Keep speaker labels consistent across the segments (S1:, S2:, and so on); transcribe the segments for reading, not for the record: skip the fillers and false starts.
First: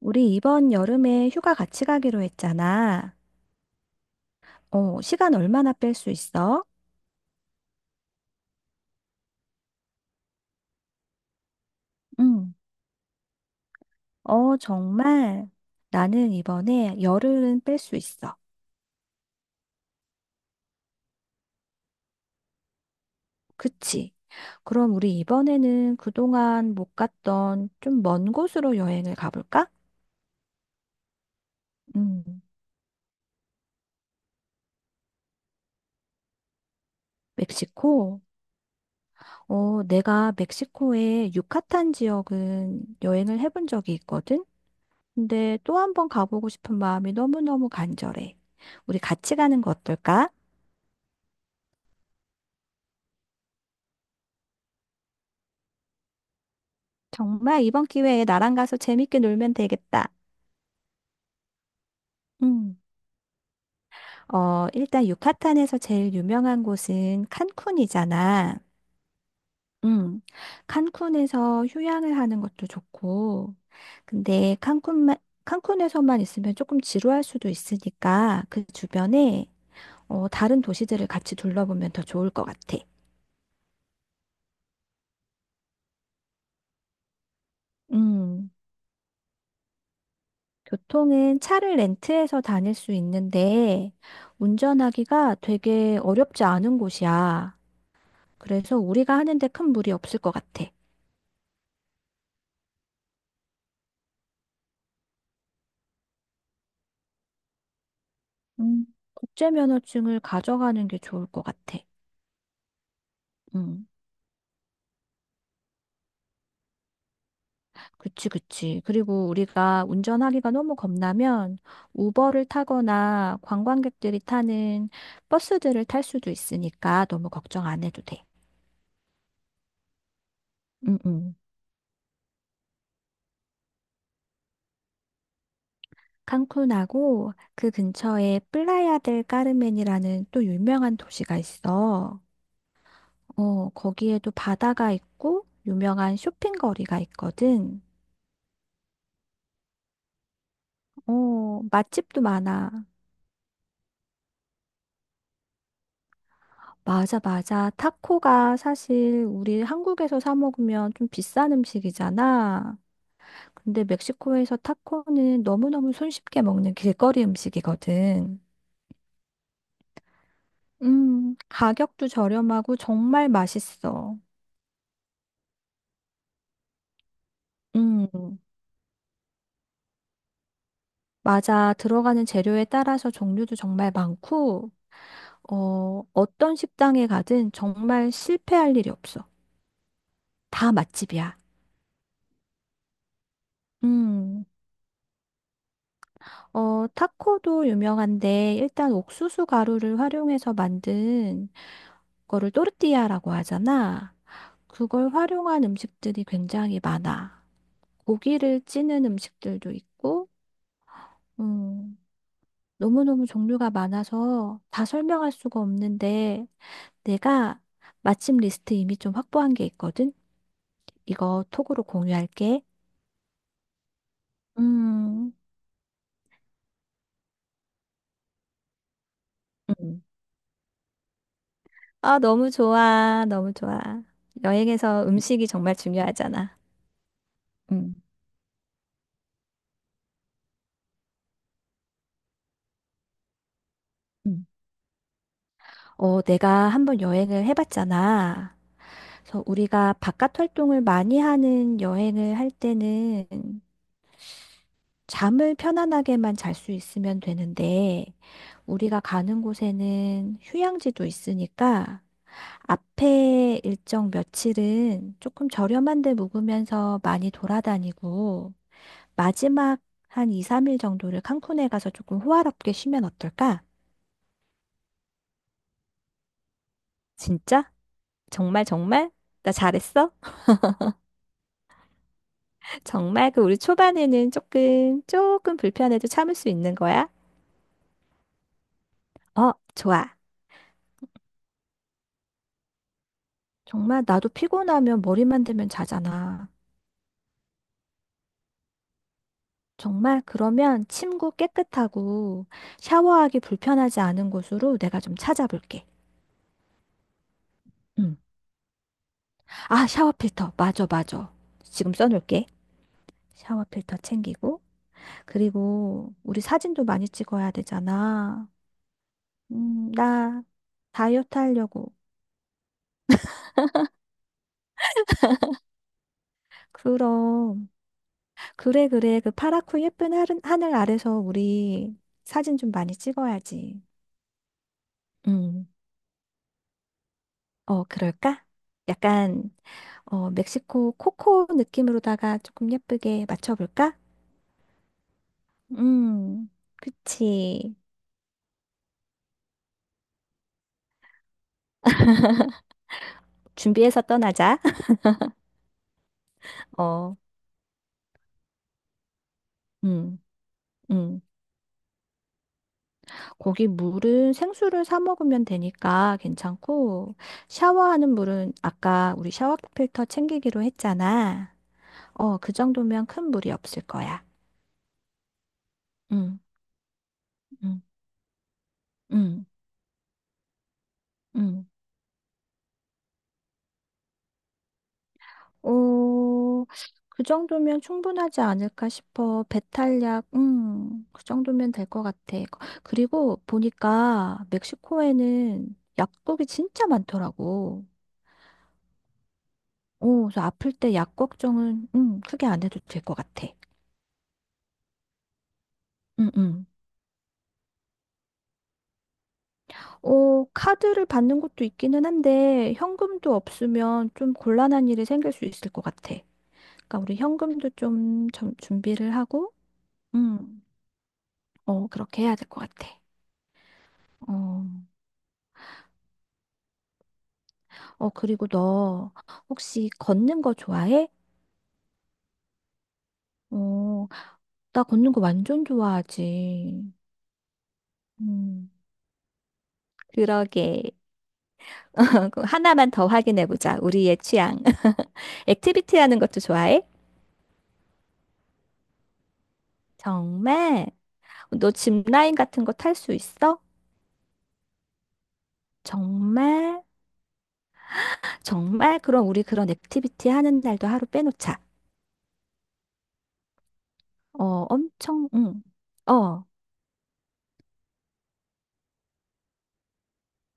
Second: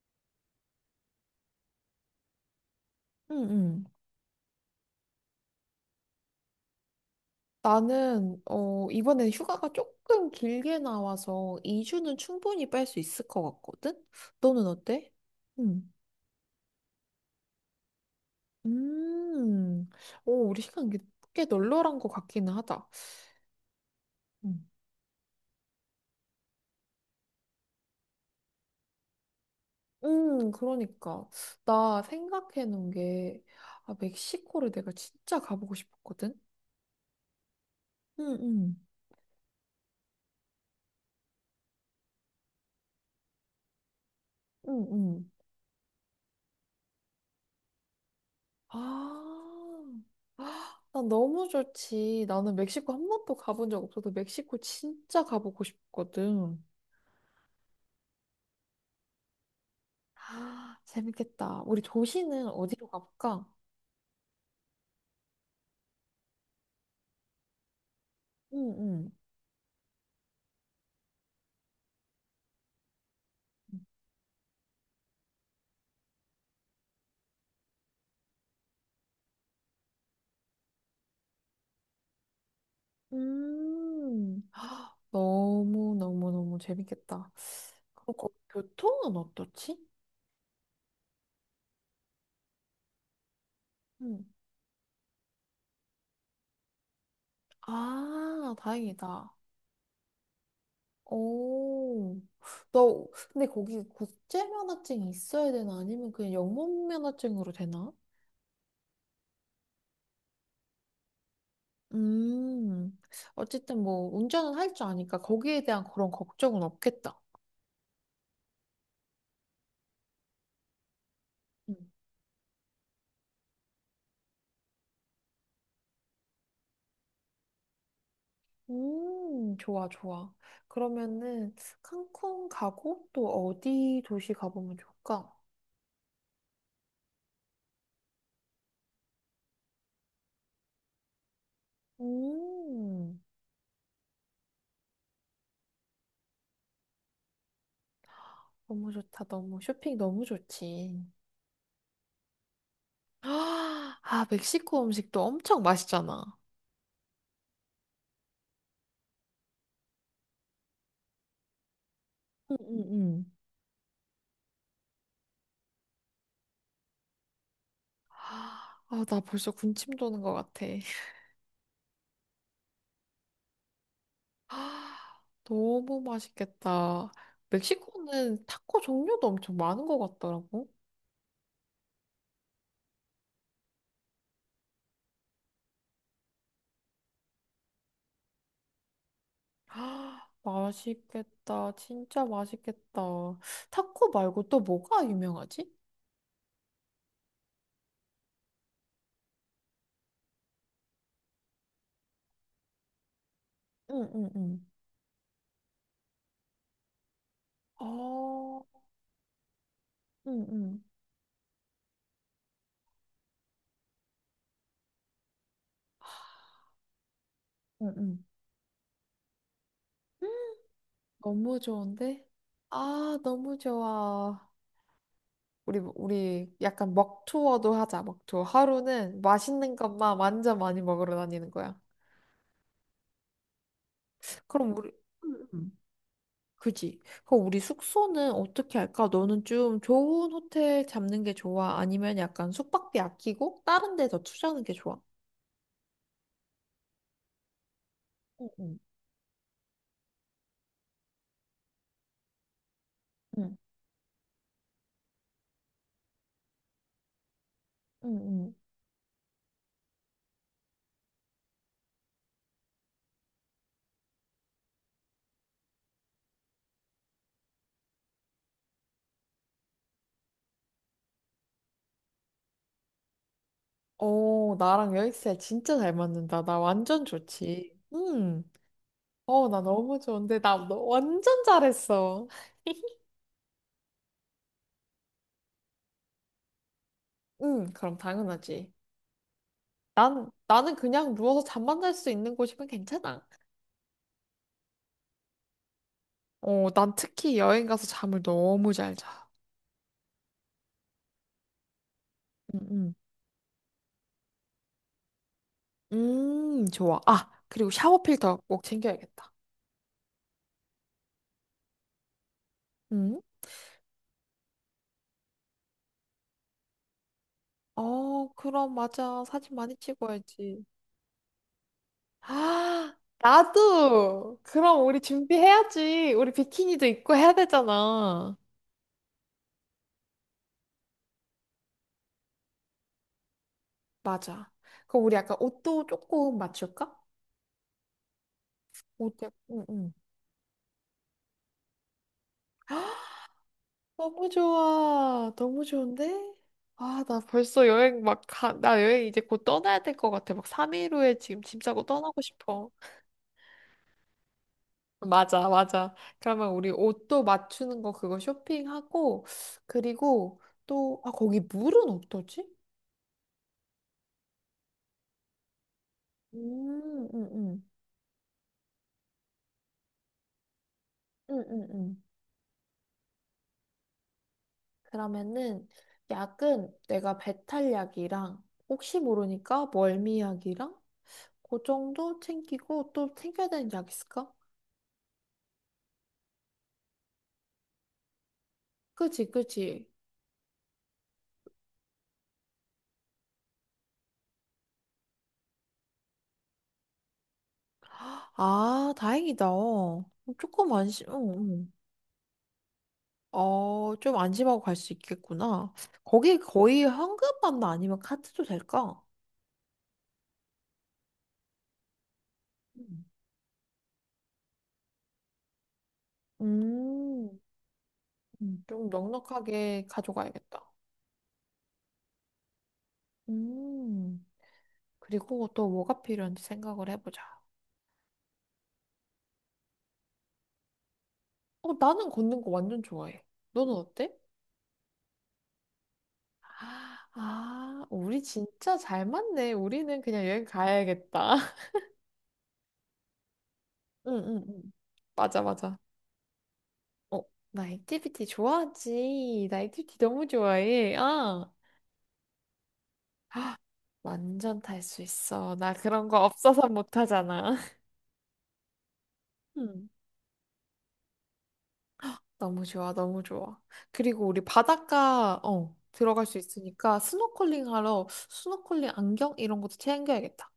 S1: 우리 이번 여름에 휴가 같이 가기로 했잖아.
S2: 응, 응.
S1: 시간 얼마나 뺄 수 있어?
S2: 나는, 이번에 휴가가 조금 길게 나와서 2주는
S1: 응,
S2: 충분히 뺄 수 있을 것 같거든? 너는 어때?
S1: 정말.
S2: 응.
S1: 나는 이번에 열흘은 뺄 수 있어.
S2: 음, 오, 우리 시간 꽤 널널한 것 같기는 하다.
S1: 그치?
S2: 음.
S1: 그럼 우리 이번에는 그동안 못 갔던 좀 먼 곳으로 여행을 가볼까?
S2: 그러니까. 나
S1: 응.
S2: 생각해 놓은 게, 아, 멕시코를 내가 진짜 가보고 싶었거든?
S1: 멕시코?
S2: 응, 응.
S1: 어, 내가 멕시코의 유카탄 지역은 여행을 해본 적이 있거든?
S2: 응, 응.
S1: 근데 또 한 번 가보고 싶은 마음이 너무너무 간절해.
S2: 아.
S1: 우리 같이 가는 거 어떨까?
S2: 난 너무 좋지. 나는 멕시코 한 번도 가본 적 없어서 멕시코 진짜 가보고 싶거든.
S1: 정말 이번 기회에 나랑 가서 재밌게 놀면 되겠다.
S2: 아, 재밌겠다. 우리 도시는
S1: 음.
S2: 어디로 가볼까?
S1: 어, 일단 유카탄에서 제일 유명한 곳은 칸쿤이잖아.
S2: 응, 응.
S1: 음. 칸쿤에서 휴양을 하는 것도 좋고. 근데 칸쿤만 칸쿤에서만 있으면 조금 지루할 수도 있으니까 그 주변에 다른 도시들을 같이 둘러보면 더 좋을 것 같아.
S2: 음, 너무너무너무 재밌겠다. 그리고
S1: 음.
S2: 교통은 어떻지?
S1: 교통은 차를 렌트해서 다닐 수 있는데
S2: 응.
S1: 운전하기가 되게 어렵지 않은 곳이야.
S2: 아,
S1: 그래서 우리가
S2: 다행이다.
S1: 하는데 큰 무리 없을 것 같아.
S2: 오, 너, 근데 거기 국제면허증이 있어야 되나? 아니면 그냥 영문면허증으로 되나?
S1: 음, 국제 면허증을 가져가는 게 좋을 것 같아.
S2: 음, 어쨌든
S1: 음,
S2: 뭐 운전은 할 줄 아니까 거기에 대한 그런 걱정은 없겠다.
S1: 그치, 그치. 그리고 우리가 운전하기가 너무 겁나면
S2: 음.
S1: 우버를 타거나 관광객들이 타는 버스들을 탈 수도 있으니까 너무 걱정 안 해도 돼.
S2: 좋아, 좋아.
S1: 음, 음.
S2: 그러면은 칸쿤 가고 또 어디 도시 가보면 좋을까?
S1: 칸쿤하고 그 근처에 플라야 델 까르멘이라는 또 유명한 도시가 있어.
S2: 음,
S1: 어, 거기에도 바다가 있고 유명한 쇼핑거리가 있거든.
S2: 너무 좋다. 너무 쇼핑 너무 좋지.
S1: 어, 맛집도 많아.
S2: 아, 멕시코 음식도 엄청 맛있잖아.
S1: 맞아, 맞아. 타코가 사실 우리 한국에서 사 먹으면 좀 비싼 음식이잖아.
S2: 응응응.
S1: 근데 멕시코에서 타코는 너무너무 손쉽게 먹는 길거리 음식이거든.
S2: 아, 나 벌써 군침 도는 것 같아.
S1: 가격도 저렴하고 정말 맛있어.
S2: 아, 너무 맛있겠다.
S1: 음,
S2: 멕시코는 타코 종류도 엄청 많은 것 같더라고.
S1: 맞아. 들어가는 재료에 따라서 종류도 정말 많고, 어떤 식당에 가든 정말 실패할 일이 없어.
S2: 아,
S1: 다 맛집이야.
S2: 맛있겠다. 진짜 맛있겠다. 타코 말고
S1: 음.
S2: 또 뭐가 유명하지?
S1: 어, 타코도 유명한데 일단 옥수수 가루를 활용해서 만든 거를 또르띠아라고
S2: 응,
S1: 하잖아.
S2: 응, 응.
S1: 그걸 활용한 음식들이 굉장히 많아. 고기를
S2: 어,
S1: 찌는 음식들도 있고,
S2: 응, 응,
S1: 음, 너무너무 종류가 많아서 다 설명할 수가 없는데 내가
S2: 응,
S1: 마침 리스트 이미 좀 확보한 게 있거든.
S2: 응.
S1: 이거
S2: 너무
S1: 톡으로
S2: 좋은데?
S1: 공유할게.
S2: 아, 너무 좋아.
S1: 음,
S2: 우리 약간 먹투어도 하자, 먹투어. 하루는 맛있는
S1: 음.
S2: 것만 완전 많이 먹으러 다니는 거야.
S1: 아, 너무 좋아. 너무 좋아.
S2: 그럼 우리,
S1: 여행에서 음식이
S2: 응, 응.
S1: 정말 중요하잖아.
S2: 그지? 그럼 우리
S1: 음.
S2: 숙소는 어떻게 할까? 너는 좀 좋은 호텔 잡는 게 좋아? 아니면 약간 숙박비 아끼고 다른 데 더
S1: 음.
S2: 투자하는 게 좋아?
S1: 어, 내가 한번 여행을
S2: 응,
S1: 해봤잖아.
S2: 응,
S1: 그래서 우리가 바깥 활동을 많이 하는 여행을 할 때는
S2: 응,
S1: 잠을 편안하게만 잘 수 있으면 되는데,
S2: 응, 응.
S1: 우리가 가는 곳에는 휴양지도 있으니까, 앞에 일정 며칠은 조금 저렴한 데 묵으면서 많이 돌아다니고, 마지막 한 2, 3일 정도를 칸쿤에 가서 조금 호화롭게 쉬면 어떨까?
S2: 어, 나랑 여행스 진짜 잘 맞는다. 나 완전
S1: 진짜?
S2: 좋지. 응.
S1: 정말 정말?
S2: 어,
S1: 나
S2: 나 너무
S1: 잘했어?
S2: 좋은데. 나 너 완전 잘했어.
S1: 정말 그 우리 초반에는 조금, 조금 불편해도 참을 수 있는 거야?
S2: 응, 그럼 당연하지.
S1: 어, 좋아.
S2: 나는 그냥 누워서 잠만 잘 수 있는 곳이면 괜찮아.
S1: 정말 나도 피곤하면 머리만 대면 자잖아.
S2: 어, 난 특히 여행 가서 잠을 너무 잘 자.
S1: 정말 그러면 침구 깨끗하고
S2: 응, 응.
S1: 샤워하기 불편하지 않은 곳으로 내가 좀 찾아볼게.
S2: 좋아. 아, 그리고 샤워
S1: 응.
S2: 필터 꼭 챙겨야겠다.
S1: 아, 샤워 필터. 맞아, 맞아. 지금 써놓을게.
S2: 음?
S1: 샤워 필터 챙기고. 그리고 우리 사진도 많이 찍어야
S2: 어,
S1: 되잖아.
S2: 그럼 맞아. 사진 많이
S1: 나
S2: 찍어야지.
S1: 다이어트 하려고.
S2: 아, 나도! 그럼 우리 준비해야지. 우리 비키니도 입고 해야
S1: 그럼.
S2: 되잖아.
S1: 그래, 그래. 그 파랗고 예쁜 하늘 아래서 우리 사진 좀 많이 찍어야지.
S2: 맞아. 그럼 우리 약간
S1: 음,
S2: 옷도 조금 맞출까?
S1: 어, 그럴까? 약간,
S2: 응, 응.
S1: 어, 멕시코 코코 느낌으로다가 조금 예쁘게 맞춰볼까?
S2: 너무 좋아. 너무 좋은데?
S1: 음,
S2: 아, 나 벌써
S1: 그치.
S2: 여행 막 나 여행 이제 곧 떠나야 될 것 같아. 막 3일 후에 지금 짐 싸고 떠나고 싶어.
S1: 준비해서 떠나자.
S2: 맞아, 맞아. 그러면 우리
S1: 어,
S2: 옷도 맞추는 거 그거 쇼핑하고,
S1: 음,
S2: 그리고 또, 아,
S1: 음.
S2: 거기 물은 어떠지?
S1: 거기 물은 생수를 사 먹으면 되니까
S2: 음, 음,
S1: 괜찮고,
S2: 음,
S1: 샤워하는 물은 아까 우리 샤워 필터 챙기기로
S2: 음,
S1: 했잖아.
S2: 음, 음.
S1: 어, 그 정도면 큰 물이 없을 거야.
S2: 그러면은
S1: 음,
S2: 약은 내가
S1: 음.
S2: 배탈약이랑 혹시
S1: 음,
S2: 모르니까 멀미약이랑 그
S1: 음.
S2: 정도 챙기고 또 챙겨야 되는 약 있을까?
S1: 어, 그 정도면 충분하지 않을까
S2: 그지,
S1: 싶어.
S2: 그지.
S1: 배탈약, 그 정도면 될 것 같아. 그리고 보니까 멕시코에는 약국이 진짜 많더라고.
S2: 아, 다행이다.
S1: 어, 그래서 아플
S2: 조금
S1: 때
S2: 안심, 응,
S1: 약
S2: 응.
S1: 걱정은, 크게 안 해도 될 것 같아.
S2: 어, 좀 안심하고 갈 수 있겠구나.
S1: 응,
S2: 거기
S1: 응,
S2: 거의 현금만 아니면 카드도 될까?
S1: 어, 카드를 받는 것도 있기는 한데,
S2: 음.
S1: 현금도 없으면 좀 곤란한 일이 생길 수 있을 것 같아. 그러니까 우리
S2: 음,
S1: 현금도 좀, 좀
S2: 좀
S1: 준비를 하고,
S2: 넉넉하게 가져가야겠다.
S1: 음, 어, 그렇게 해야 될 것 같아.
S2: 음,
S1: 어,
S2: 그리고 또 뭐가 필요한지 생각을 해보자.
S1: 어, 그리고 너 혹시 걷는 거 좋아해?
S2: 어, 나는 걷는 거 완전 좋아해. 너는
S1: 어,
S2: 어때?
S1: 나 걷는 거 완전 좋아하지.
S2: 아, 우리
S1: 음,
S2: 진짜 잘 맞네. 우리는 그냥 여행
S1: 그러게.
S2: 가야겠다.
S1: 그럼 하나만 더 확인해 보자.
S2: 응,
S1: 우리의
S2: 응,
S1: 취향.
S2: 응. 맞아, 맞아.
S1: 액티비티 하는 것도 좋아해?
S2: 어, 나 액티비티 좋아하지. 나 액티비티 너무
S1: 정말?
S2: 좋아해. 아.
S1: 너 짚라인 같은 거 탈 수 있어?
S2: 완전 탈 수 있어. 나 그런 거 없어서
S1: 정말?
S2: 못 하잖아.
S1: 정말? 그럼 우리 그런
S2: 음.
S1: 액티비티 하는 날도 하루 빼놓자.
S2: 너무 좋아, 너무 좋아. 그리고 우리
S1: 어, 엄청,
S2: 바닷가,
S1: 응.
S2: 어, 들어갈 수
S1: 어.
S2: 있으니까 스노클링 하러 스노클링 안경 이런 것도 챙겨야겠다.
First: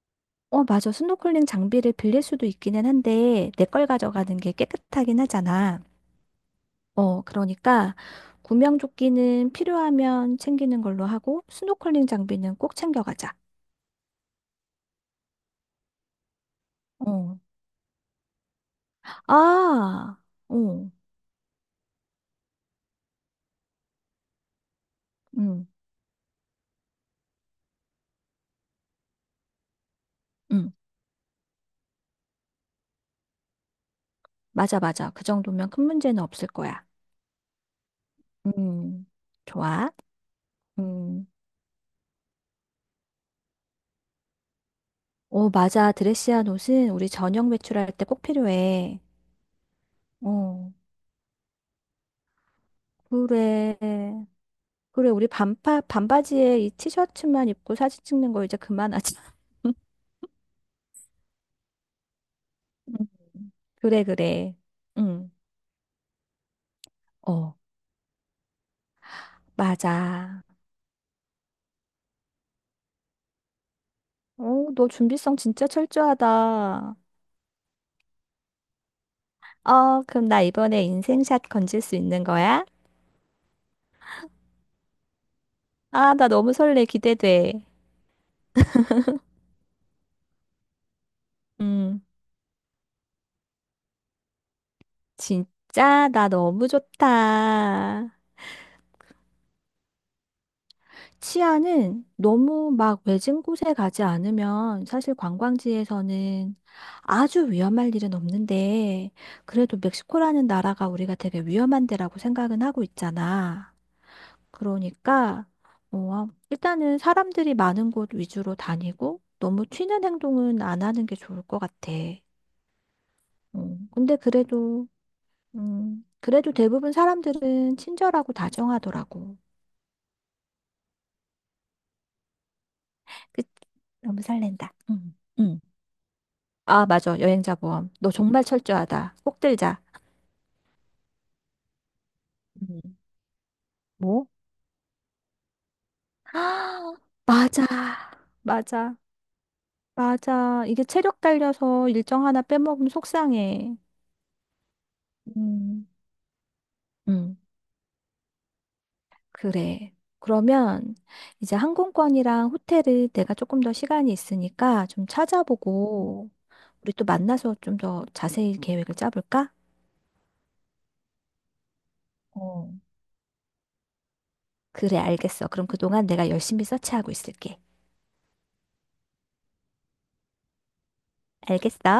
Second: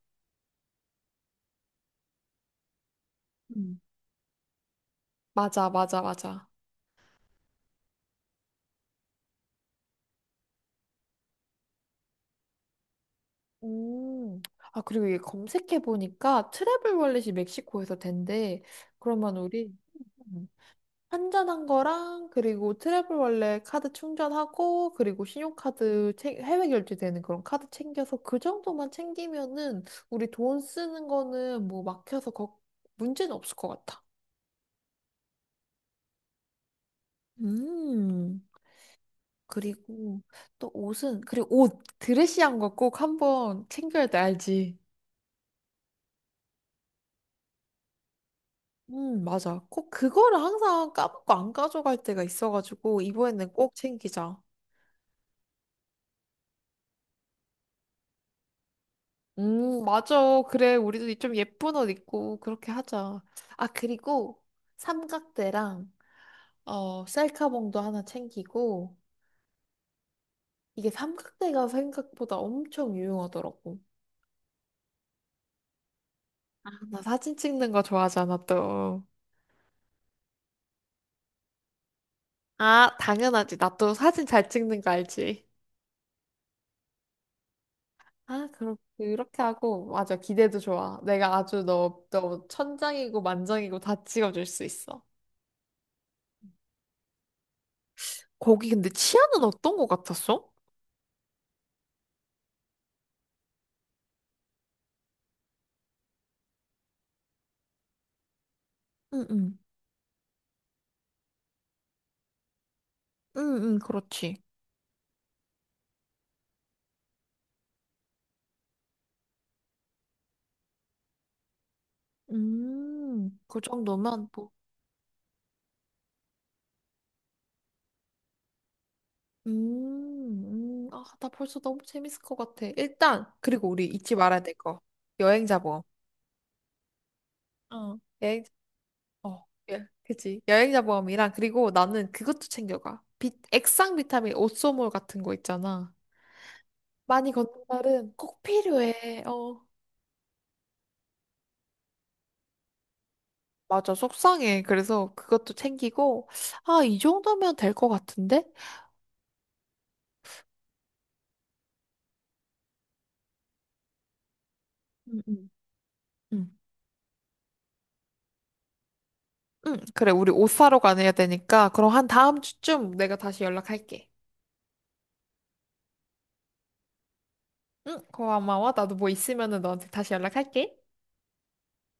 S1: 어, 맞아. 스노클링 장비를 빌릴 수도 있기는 한데, 내
S2: 음.
S1: 걸 가져가는 게 깨끗하긴
S2: 맞아,
S1: 하잖아.
S2: 맞아, 맞아.
S1: 어, 그러니까 구명조끼는 필요하면 챙기는 걸로 하고 스노클링 장비는 꼭 챙겨가자.
S2: 음. 아, 그리고 이게 검색해보니까 트래블 월렛이
S1: 어,
S2: 멕시코에서 된대. 그러면 우리,
S1: 아, 어,
S2: 환전한 거랑 그리고 트래블 원래 카드 충전하고 그리고
S1: 음,
S2: 신용카드 챙- 해외 결제되는 그런 카드 챙겨서 그 정도만 챙기면은 우리 돈
S1: 응,
S2: 쓰는 거는 뭐 막혀서 걱- 문제는 없을 것 같아.
S1: 맞아, 맞아. 그 정도면 큰 문제는 없을 거야.
S2: 음,
S1: 음, 좋아.
S2: 그리고 또 옷은
S1: 음,
S2: 그리고 옷 드레시한 거 꼭 한번 챙겨야 돼 알지?
S1: 오, 맞아. 드레시한 옷은 우리 저녁 외출할 때 꼭 필요해.
S2: 맞아. 꼭 그거를
S1: 어,
S2: 항상 까먹고 안 가져갈 때가 있어가지고 이번에는 꼭
S1: 그래.
S2: 챙기자.
S1: 그래, 우리 반파, 반바지에 이 티셔츠만 입고 사진 찍는 거 이제 그만하자.
S2: 맞아. 그래, 우리도 좀 예쁜 옷 입고 그렇게 하자. 아,
S1: 그래,
S2: 그리고
S1: 그래. 응.
S2: 삼각대랑 어,
S1: 어.
S2: 셀카봉도 하나 챙기고
S1: 맞아.
S2: 이게 삼각대가 생각보다 엄청 유용하더라고.
S1: 오, 너 준비성 진짜
S2: 아,
S1: 철저하다.
S2: 나 사진 찍는 거 좋아하잖아, 또.
S1: 어, 그럼 나 이번에 인생샷 건질 수 있는 거야?
S2: 아, 당연하지. 나 또 사진 잘 찍는 거 알지?
S1: 아, 나 너무 설레. 기대돼.
S2: 아, 그럼 그렇게 하고 맞아. 기대도 좋아. 내가 아주
S1: 음,
S2: 너 천장이고 만장이고 다 찍어줄 수 있어.
S1: 진짜 나 너무 좋다.
S2: 거기 근데 치아는 어떤 거 같았어?
S1: 치아는 너무 막 외진 곳에 가지 않으면 사실 관광지에서는 아주 위험할 일은 없는데
S2: 응응.
S1: 그래도 멕시코라는 나라가 우리가 되게 위험한 데라고 생각은 하고 있잖아.
S2: 응응, 그렇지.
S1: 그러니까, 어, 일단은 사람들이 많은 곳 위주로 다니고, 너무 튀는 행동은 안 하는 게 좋을 것 같아.
S2: 그
S1: 근데
S2: 정도면 뭐,
S1: 그래도, 그래도 대부분 사람들은 친절하고 다정하더라고.
S2: 아, 나 벌써 너무 재밌을 것 같아. 일단,
S1: 그,
S2: 그리고 우리 잊지
S1: 너무
S2: 말아야 될
S1: 설렌다.
S2: 거.
S1: 응,
S2: 여행자
S1: 응.
S2: 보험.
S1: 아, 맞아. 여행자 보험.
S2: 어.
S1: 너 정말 철저하다. 꼭
S2: 어,
S1: 들자.
S2: 예, 그치. 여행자 보험이랑, 그리고 나는 그것도
S1: 음.
S2: 챙겨가. 액상
S1: 뭐?
S2: 비타민 오쏘몰 같은 거 있잖아.
S1: 아,
S2: 많이 걷는
S1: 맞아.
S2: 날은 꼭
S1: 맞아.
S2: 필요해. 어.
S1: 맞아. 이게 체력 딸려서 일정 하나 빼먹으면 속상해.
S2: 맞아, 속상해. 그래서 그것도
S1: 음.
S2: 챙기고, 아, 이
S1: 응.
S2: 정도면 될 것 같은데?
S1: 그래. 그러면 이제 항공권이랑 호텔을 내가 조금 더 시간이 있으니까 좀
S2: 응응
S1: 찾아보고 우리 또 만나서 좀 더 자세히 계획을 짜볼까?
S2: 응, 그래, 우리 옷 사러 가야 되니까, 그럼 한 다음
S1: 어.
S2: 주쯤 내가 다시 연락할게.
S1: 그래, 알겠어. 그럼 그동안 내가 열심히 서치하고 있을게.
S2: 응, 고마워. 나도 뭐 있으면은 너한테 다시 연락할게.
S1: 알겠어?